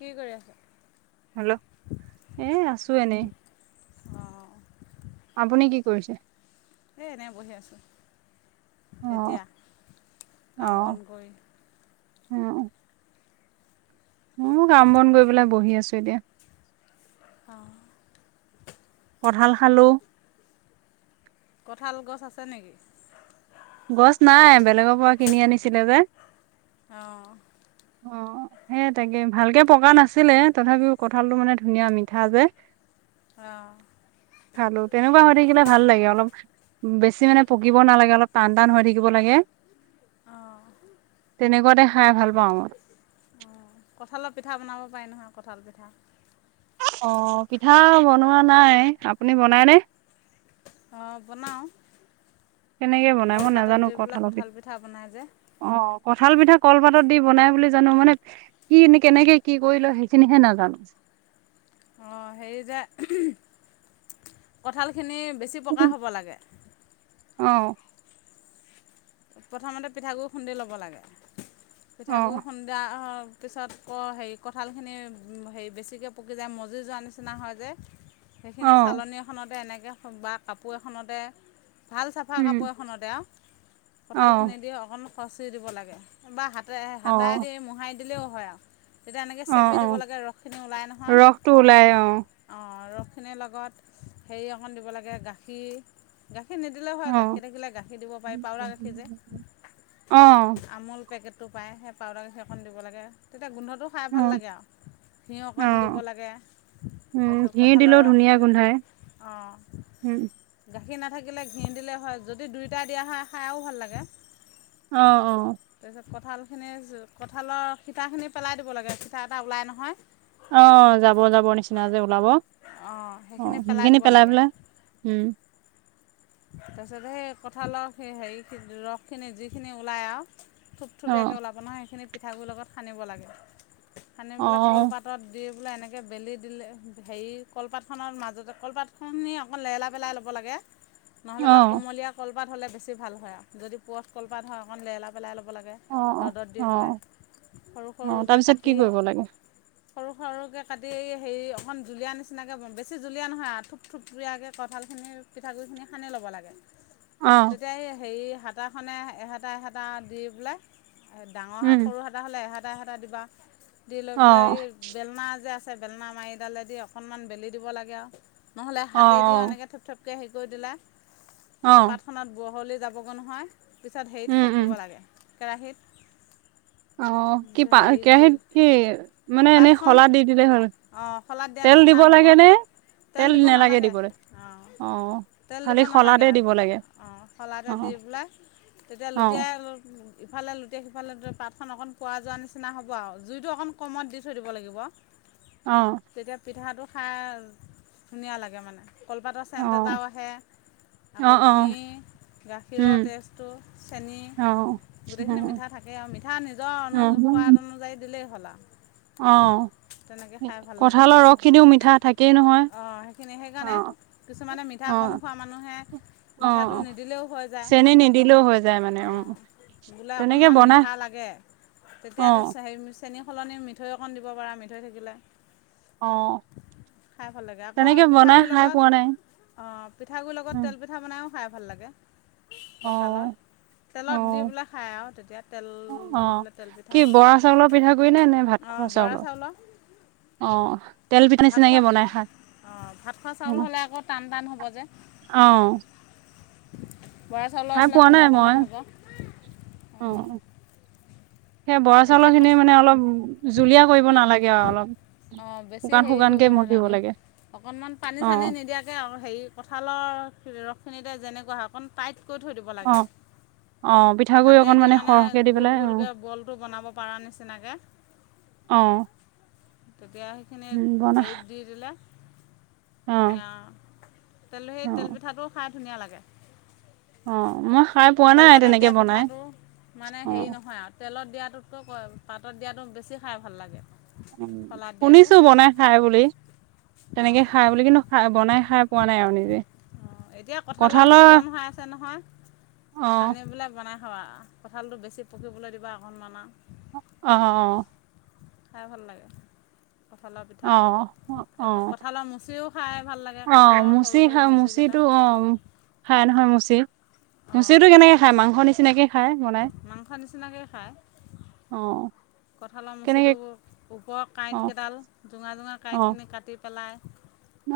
কি কৰি আছা? হেল্ল', এই আছো এনেই, অঁ আপুনি কি কৰিছে? এই এনেই বহি আছোঁ, অ এতিয়া কাম বন কৰি। উম। মোৰো কাম বন কৰি পেলাই বহি আছো এতিয়া। অ' কঁঠাল খালোঁ। কঠাল গছ আছে নেকি? গছ নাই, বেলেগৰ পৰা কিনি আনিছিলে যে। অ' অ' অ', সেই তাকে, ভালকে পকা নাছিলে, তথাপিও কঁঠালটো মানে ধুনীয়া মিঠা যে। অ'। খালোঁ তেনেকুৱা হৈ থাকিলে ভাল লাগে, অলপ বেছি মানে পকিব নালাগে অলপ টান টান হৈ থাকিব লাগে। অ'। তেনেকুৱাতে খাই ভাল পাওঁ মই। কঁঠালৰ পিঠা বনাব পাৰি নহয়, কঁঠাল পিঠা। অ' পিঠা বনোৱা নাই। আপুনি বনাইনে? অ' বনাওঁ, কেনেকে বনাই মই কলপাতত নাজানো দি পেলাই কঁঠালৰ কঁঠাল পিঠা বনাই যে। অ' কঁঠাল পিঠা কলপাতত দি বনাই বুলি জানো মানে কি এ, কেনেকে কি কৰি লয় সেইখিনিহে নাজানো। অ' হেৰি যে কঁঠালখিনি বেছি পকা হ'ব লাগে। অ'। প্ৰথমতে পিঠাগুৰি খুন্দি ল'ব লাগে, পিঠাগুৰি অ', খুন্দ [unintelligible] পিছত ক হেৰি কঁঠালখিনি হেৰি বেছিকে পকি যায়, মজি যোৱাৰ নিচিনা হয় যে। সেইখিনি অ', চালনী এখনতে এনেকে বা কাপোৰ এখনতে, ভাল চাফা উম, কাপোৰ খনতে [unintelligible] অ', কঁঠালখিনি দি অকণ খচি দিব লাগে বা হাতে হাতাই অ', দি মোহাই দিলেও হয় আৰু। তেতিয়া এনেকে অ', চেপি দিব অ', লাগে ৰসখিনি ওলাই নহয় ৰসটো ওলাই অ', অ' ৰসখিনিৰ লগত হেৰি অকণ দিব লাগে গাখীৰ। গাখীৰ নিদিলেও হয়, অ'। গাখীৰ থাকিলে গাখি দিব পাৰি, পাউডাৰ অ', আমোল পেকেট টো পায় সেই পাউডাৰ গাখিৰ অকণ দিব লাগে তেতিয়া গোন্ধটো খাই ভাল অ', লাগে আৰু। ঘিউ অকণ দিব অ', লাগে। উম, তাৰপিছত ঘি দিলেও কঁঠালৰ ধুনীয়া ৰসখিনি, গোন্ধাই উম, অ'। গাখীৰ নাথাকিলে ঘি দিলে হয় যদি দুয়োটা দিয়া হয় খাই আও ভাল লাগে। অ', অ'। তাৰপিছত কঁঠালখিনি কঁঠালৰ সিঠাখিনি পেলাই দিব লাগে, সিঠা এটা ওলাই নহয়। অ' যাব যাব নিচিনা যে ওলাব, অঁ অ' সেইখিনি দিব পেলাই লাগে পেলাই, উম। তাৰপিছত সেই কঠালক হেৰি ৰসখিনি যিখিনি ওলায় আৰু। থুপথুপীয়াকে অ', ওলাব নহয় সেইখিনি পিঠাগুৰিৰ লগত সানিব লাগে, সানি পেলাই অ', কলপাত পাতত দি পেলাই এনেকে বেলি দিলে, হেৰি কলপাতখনৰ মাজতে কলপাতখনি অকণ লেইলা পেলাই ল'ব লাগে। নহ'লে বা অ', কুমলীয়া কলপাত হ'লে বেছি ভাল হয় আৰু যদি পূৰথ কলপাত হয় অকণ লেৰেলা পেলাই ল'ব লাগে। অ', ৰ'দত দি পেলাই, অ', সৰু অ', সৰুকে তাৰপিছত কি কাটি। কৰিব লাগে? সৰু সৰুকে কাটি হেৰি অকমান জুলীয়া নিচিনাকে, বেছি জুলীয়া নহয় আৰু, থোপথুপীয়াকে কঁঠালখিনিৰ পিঠাগুড়িখিনি সানি ল'ব লাগে। অ'। তাতে হেৰি হাতাখনে এহাটা এহঅটা দি পেলাই ডাঙৰ হা, উম, সৰু হা এটা হ'লে এহাটা এহাটা দিবা, দি লৈ অ'। পেলাই এ বেলনা যে আছে বেলনা মাৰিডালেদি অকণমান বেলি দিব লাগে আৰু। নহ'লে অ', হাতে দিওঁ অ', এনেকে থপথপকে হেৰি কৰি দিলা। অ', কলপাতখনত বহলি যাবগৈ নহয়, পিছত হেৰিত উম, উম, সেকিব লাগে। কেৰাহিত। অ' কি পা, কেৰাহীত কি মানে এনেই শলাত দি দিলে হ'ল। অ' শলাদ দিয়া তেল নিচিনা দিব হ'ব। লাগে নে? তেল দিব নেলাগে নালাগে, দিবলৈ? অ'। তেল দিব খালি নালাগে শলাতে আৰ, দিব লাগে। অ' শলাতে দি অ', পেলাই তেতিয়া অ', লুটিয়াই ইফালে লুটিয়াই সিফালে পাতখন অকণ পোৱা যোৱাৰ নিচিনা হ'ব আৰু জুইটো অকণ কমত দি থৈ দিব লাগিব। হয়। অ। তেতিয়া পিঠাটো খাই ধুনীয়া লাগে মানে কলপাতৰ চেণ্ট অ', এটাও আহে। আকৌ অ', অ', ঘিড, উম, গাখীৰৰ টেষ্টটোজ, চেনি। অ', গোটেইখিনি মিঠা থাকেই আৰু মিঠা নিজৰ অনু অ', সোৱাদ অনুযায়ী দিলেই হ'ল আ অ। তেনেকে খাই ভাল লাগে কঁঠালৰ মানে ৰসখিনিও মিঠা থাকেই নহয়। অঁ সেইখিনি সেইকাৰণে অ', কিছুমানে মিঠা কম অ', খোৱা।, মানুহে মিঠাটো অ', নিদিলেও হৈ যায় চেনি নিদিলেও হৈ যায় মানে উম, অঁ। বোলে তেনেকে অকণমান বনাই মিঠা লাগে অ', তেতিয়া টে। হেৰি চেনি সলনি মিঠৈ অকণ দিব পাৰা মিঠৈ থাকিলে। অ', খাই ভাল লাগে আকৌ তেনেকে বনাই পিঠাগুড়িৰ খাই লগত। পোৱা নাই। পিঠাগুৰিৰ লগত উম তেল পিঠা বনাইয়ো খাই ভাল লাগে কঠালৰ। অ', তেলত দি অ'। পেলাই খায় আৰু তেতিয়া তেল অ দি পেলাই তেল পিঠা। কি বৰা চাউলৰ পিঠাগুৰি নে নে ভাত অঁ খোৱা চাউলৰ বৰাচাউলৰ। অ তেল পিঠা ভাত খোৱা নিচিনাকে বনাই খাই অ ভাত খোৱা চাউল হ'লে আকৌ টান টান হ'ব যে। অ। বৰা চাউলৰ খাই হ'লে পোৱা নাই কোমল মই কোমল হ'ব। অ। সেয়ে বৰা এতিয়া চাউলৰ খিনিমানে অলপ জুলীয়া কৰিব ক নালাগে আৰু অলপ। অঁ বেছি শুকান হেৰি শুকানকে কৰিব মঠিব নালাগে লাগে অকণমান পানী অ চানী নিদিয়াকে। তাকে হেৰি কঁঠালৰ ৰসখিনিতে যেনেকুৱা হয় অকণমান টাইট্ তকৈ থৈ দিব অ লাগে অ পিঠাগুৰি অকণ হাতেদিয়ে মানে সৰহকে দি গুল পেলাই অ গুলকে। বনাব পাৰা নিচিনাকে অ তেতিয়া। খিনি উম বনা হেৰিত দি জুইত দিলা। অ ধুনীয়া তেল সেই অ তেলপিঠাটোও খাই ধুনীয়া লাগে। অ মই খাই পোৱা নাই কলপাতত তেনেকে দিয়া বনাই পিঠাটো মানে অ হেৰি নহয় আ। তেলত দিয়াটোতকৈ কয় পাতত দিয়াটো বেছি খাই ভাল লাগে। শলাত দিয়াটো শুনিছো বনাই খাই বুলি। অঁ তেনেকে খাই বুলি কিন্তু খাই বনাই খাই পোৱা নাই আৰু নিজেই। অঁ এতিয়া কঁঠালৰ ছিজন হৈ আছে নহয় অ আনি বোলে বনাইৱ্য। ছ্শ কঁঠালটো বেছি পকিবলৈ দিবা অকণমান আ। অ অ। খাই ভাল লাগে কঠালৰ অ পিঠা অ অ আকৌ কঠালৰ মুচিও খাই ভাল লাগে। অ কঁঠালৰ সৰু মুচি সৰু হা মুচিকেইটা মুচিটো অ। খাই নহয় মুচি মুচিটো কেনেকে খায় মাংসৰ নিচিনাকে। খাই বনাই মাংসৰ নিচিনাকে খায়। অ। কঁঠালৰ মুচিটো কেনেকে ওপৰৰ অ কাঁইট কেইডাল জোঙা জোঙা অ কাঁইটখিনি কাটি। পেলাই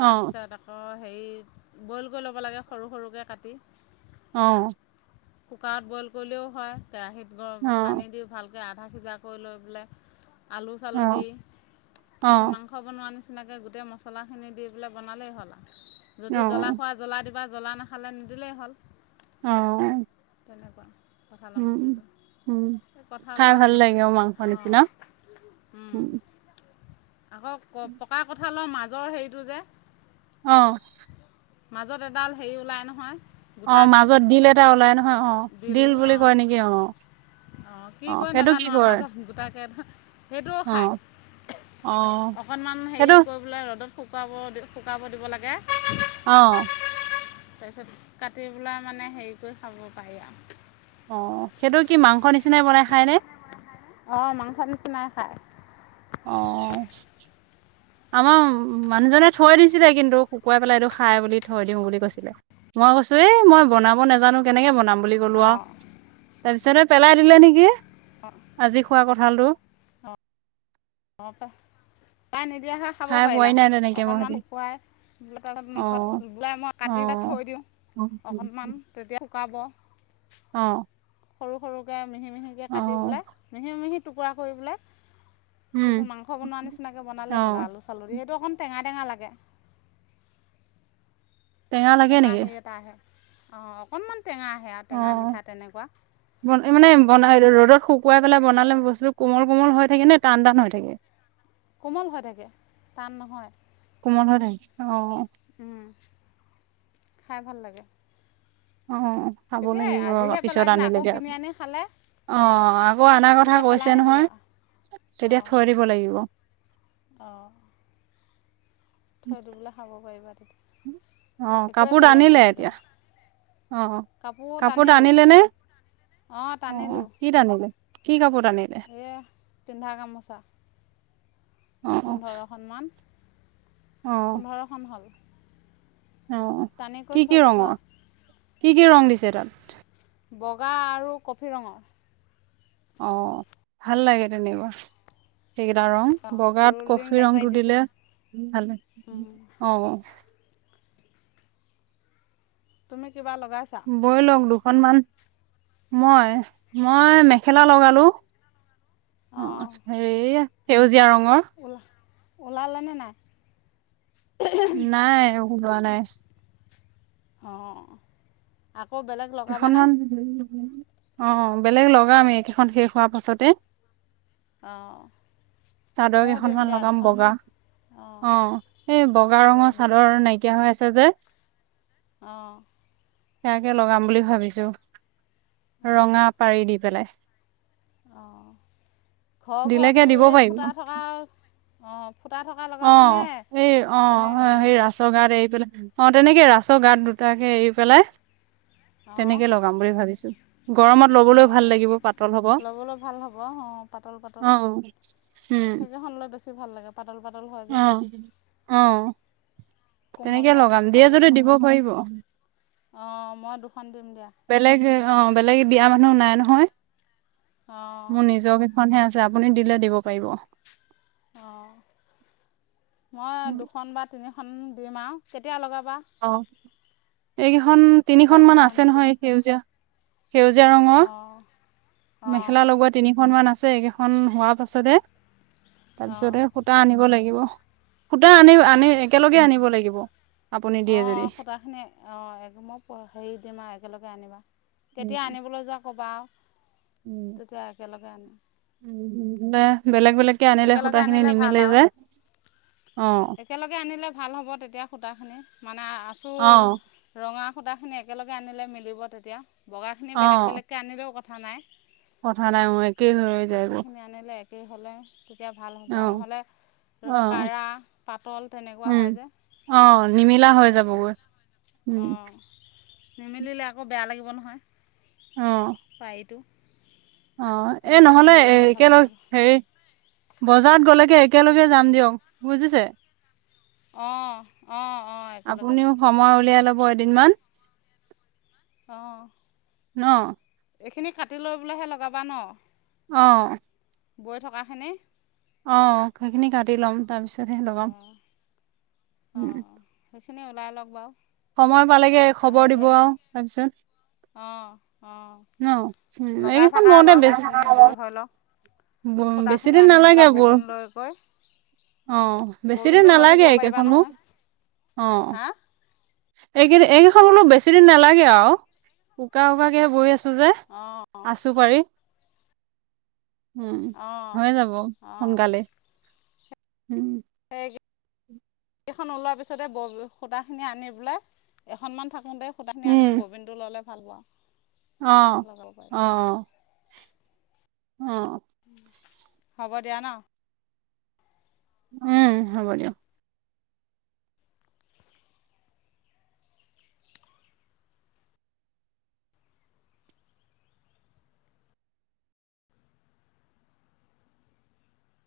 অ আ। অ হেৰি বইল কৰি ল'ব লাগে সৰু সৰুকৈ কাটি। অ। কুকাৰত বইল কৰিলেও হয় কেৰাহীত গৰ অ অ পানী দি ভাল। তে আধা খিজাকৈ লৈ পেলে আলু চালু দি অ তাৰপিছত। মাংস বনোৱাৰ নিচিনাকৈ গোটেই মছলাখিনি দি পেলাই বনালে হ'ল আৰু অ যদি জলা হয়। জ্বলা দিবা জ্বলা নাখালে নিদিলেই হ'ল। অঁ। তেনেকুৱা কঁঠালৰ মচিটো। উম তাতকে খাই কঁঠালৰ ভাল লাগে গোটেই অ মাংস নিচিনা অঁ উম।। আকৌ প পকা কঁঠালৰ মাজৰ হেৰিটো যে, অঁ। মাজত এডাল হেৰি ওলায় নহয়। অঁ গোটাকে মাজত ডিল এটা ওলাই নহয় অঁ দিল ডিল বুলি অঁ কয় নেকি অঁ। অঁ কি কৰি নাজানো আও মাজত গোটাকে সেইটোয়ো অ খায়। অ অকণমান হেৰি সেইটো কৰিবলৈ ৰ'দত শুকাব শুকাব দিব লাগে। অঁ। তাৰপিছত কাটি পেলাই মানে হেৰি কৰি খাব পাৰি আও। অঁ সেইটো কি মাংস নিচিনাই বনাই খাই নে? অঁ মাংস নিচিনাই খাই। অঁ। আমাৰ মানুহজনে থৈ দিছিলে, কিন্তু শুকুৱাই পেলাই এইটো খাই বুলি থৈ দিওঁ বুলি কৈছিলে। মই কৈছো এ মই বনাব নাজানো কেনেকে বনাম বুলি কলো আও, অঁ তাৰ পিছত পেলাই দিলে নেকি। অঁ। আজি খোৱা কঁঠালটো। অঁ [inaudible] খাব খাই পোৱাই পাৰিলা নাই হয়, তেনেকে মই সেতি অকণমান শুকুৱাই অ মাংসত বোৱাই মই অ কাটি বা থৈ দিওঁ। [inaudible] অমান তেতিয়া শুকাব। অঁ। সৰু সৰুকে মিহি মিহিকে কাটি পেলাই মিহি মিহি টুকুৰা কৰি পেলাই। তাৰপিছত উম মাংস বনোৱা নিচিনাকৈ অ বনাল হ'ল, আল চউৰি সেইটো অকণ টেঙা টেঙা লাগে। লাগে টেঙা নেকি হেৰি এটা আহে, অঁ অকণমান টেঙা আহে আৰু টেঙা মিঠা তেনেকুৱা। ব মানে বনাই ৰ'দত শুকুৱাই পেলাই বনালে বস্তু কোমল কোমল হৈ থাকে নে টান টান হৈ থাকে। কোমল হৈ থাকে, টান নহয়। কোমল হৈ থাকে অ উম, খাই ভাল লাগে। অঁ, চাব তেতিয়া লাগিব আজিহে পেলাই পিছত দিলে আকৌ আনিলেগে। কিনি আনি খালে অঁ আকৌ অনা কথা তেতিয়া পেলাই কৈছে নহয়, নিদিবা তেতিয়া অঁ থৈ দিব লাগিব। অঁ। থৈ দি পেলাই খাব দিব পাৰিবা, অ', তেতিয়া একোৱেই কাপোৰ পেলনি টানিলে এতিয়া অ', নাযায়। কাপোৰ টানিলোঁ। টানিলে নে? অঁ অ', টানিলোঁ, কি টানিলে? কি কাপোৰ টানিলে? এই পিন্ধা গামোচা। অ', অ', পোন্ধৰখন মান, পোন্ধৰখন হ'ল। অঁ টানি কৰি কি থৈ কি দিছোঁ ৰঙৰ, আৰু কি কি ৰং দিছে তাত? বগা আৰু কফি ৰঙৰ। অ, ভাল লাগে তেনেকুৱা। সেইকেইটা ৰং অঁ বগাত ৰুলিং কফি পাৰি পাৰি ৰংটো দিছোঁ দিলে, ভালে অঁ। তুমি কিবা লগাইছা? বৈ লওক দুখনমানান মই মই মে খেলা অঁ লগালোঁ, অঁ হেৰি সেউজীয়া ৰঙৰ। অ'লা অ'লা লেনে নাই। নাই ওলোৱা নাই। অঁ আকৌ বেলেগ- লগাবানে কেইখনমান অ বেলেগ লগামেই কেইখন শেষ হোৱাৰ পাছতে। অঁ! চাদৰ ময়ো দিম কেইখনমান দিয়া লগাম বগা। দুখনমান অঁ এই বগা তাতে ৰঙৰ দুখ চাদৰ নাইকিয়া হৈ আছে যে। অঁ। তাকে লগাম বুলি ভাবিছোঁ অঁ ৰঙা পাৰি দি পেলাই। অঁ ঘৰ ঘৰ দিলেকে দি দিব এই পাৰিব ফুটা থকা অ ফুটা থকা‌। অঁ সেই অঁ সেই হেৰি ৰাচ গাট এৰি পেলাই- অ তেনেকে ৰাছৰ গাত দুটাকে এৰি পেলাই- [unintelligible] অঁ তেনেকে লগাম বুলি ভাবিছো গৰমত লবলৈ ভাল অঁ লাগিব পাতল হব ল'বলৈ ভাল হ'ব অঁ- পাতল পাতল অ উম সেইকেইখন লৈ বেছি ভাল লাগে পাতল পাতল হয় যে- অঁ কোমল তেনেকে হয় লগাম দিয়ে যদি দিব কাপোৰকেইখনো পাৰিব। অঁ মই দুখন দিম দিয়া। বেলেগ অ বেলেগে দিয়া মানুহ নাই নহয় অঁ মোৰ নিজকে- খনহে আছে আপুনি দিলে দিব পাৰিব। অঁ মই দুখন বা তিনিখন দিম আৰু কেতিয়া লগাবা? অঁ! এইকেইখন তিনিখনমান সূতাখিনি আছে আনি দিম নহয় সেউজীয়া সেউজীয়া ৰঙৰ- অঁ অঁ মেখেলা লগোৱাত- তিনিখনমান আছে এইকেইখন হোৱাৰ পাছতে অঁ তাৰপিছতেহে সূতা আনিব লাগিব। সূতা আনি অঁ আনি একেলগে আনিব লাগিব। আপুনি দিয়ে যদি অঁ সূতাখিনি- অঁ মই হেৰি দিম আৰু একেলগে আনিবা কেতিয়া উম আনিবলৈ যোৱা ক'বা। উম তেতিয়া একেলগে আনিম। বেলেগ বেলেগকে আনিলে সূতা একেলগে খিনি আনিলে ভাল নিমিলে আৰু যে অ- একেলগে আনিলে ভাল হ'ব তেতিয়া সূতাখিনি মানে অ আছোঁৰ- ৰঙা সূতাখিনি একেলগে আনিলে মিলিব তেতিয়া, বগাখিনি অ বেলেগ বেলেগকৈ আনিলেও কথা নাই। কথা নাই মোৰ একেই হৈ হৈ যায় এইবোৰ - আঁচুখিনি আনিলে একেই হ'লে- তেতিয়া ভাল হ'ব আৰু নহ'লে ধৰ অ কৰা পাতল তেনেকুৱা হয় যে- অঁ নিমিলা হৈ ভাল নহয় যাবগৈ উমঁ- অঁ নিমিলিলে আকৌ বেয়া লাগিব নহয় পাৰিটো। অঁ এ পাৰিটো নহলে এ মিলিলেহে ভাল একেলগ লাগিব হেৰি- বজাৰত গলেকে একেলগে যাম দিয়ক বুজিছে- অঁ অঁ অঁ - আপুনিও সময় উলিয়াই লব এদিনমান। অঁ- নহ- এইখিনি কাটি লৈ পেলাইহে লগাবা ন? অঁ! বৈ থকাখিনি- অ সেইখিনি কাটি ল'ম তাৰপিছতহে লগাম। অঁ উম অঁ সেইখিনি ওলাই লওক বাও। সময় পালেগে খবৰ দিব আৰু তাৰপিছত অঁ অঁ ন? উম লগাই থাকা এইকেইখন বনতে বাৰু বে সেইখিনি বৈ হৈ লওক ব বেছি সূতাখিনি দিন আনি নালাগে পেলাই বোৰ ববিন লৈ গৈ অ বেছিদিন ববিনটো লৈ নালাগে থাকিব পাৰিবা এইকেইখনো, নহয় অ। হা এইকেই এইকেইখন বলো বেছি দিন নালাগে আৰু উকা উকাকে বৈ আছো তুজে অঁ আছো পাৰি। উম অঁ হৈ যাব অঁ সোনকালে। উম। [inaudible] এইখন ওলোৱা পিছতে বৰ সুতা খিনি আনি পেলায় এখনমান থাকোতে। সূটাখিনি আনি ববিনটো ল'লে ভাল বাওঁ। অহ অহ অ। হ'ব দিয়া ন। উম হ'ব দিয়ক।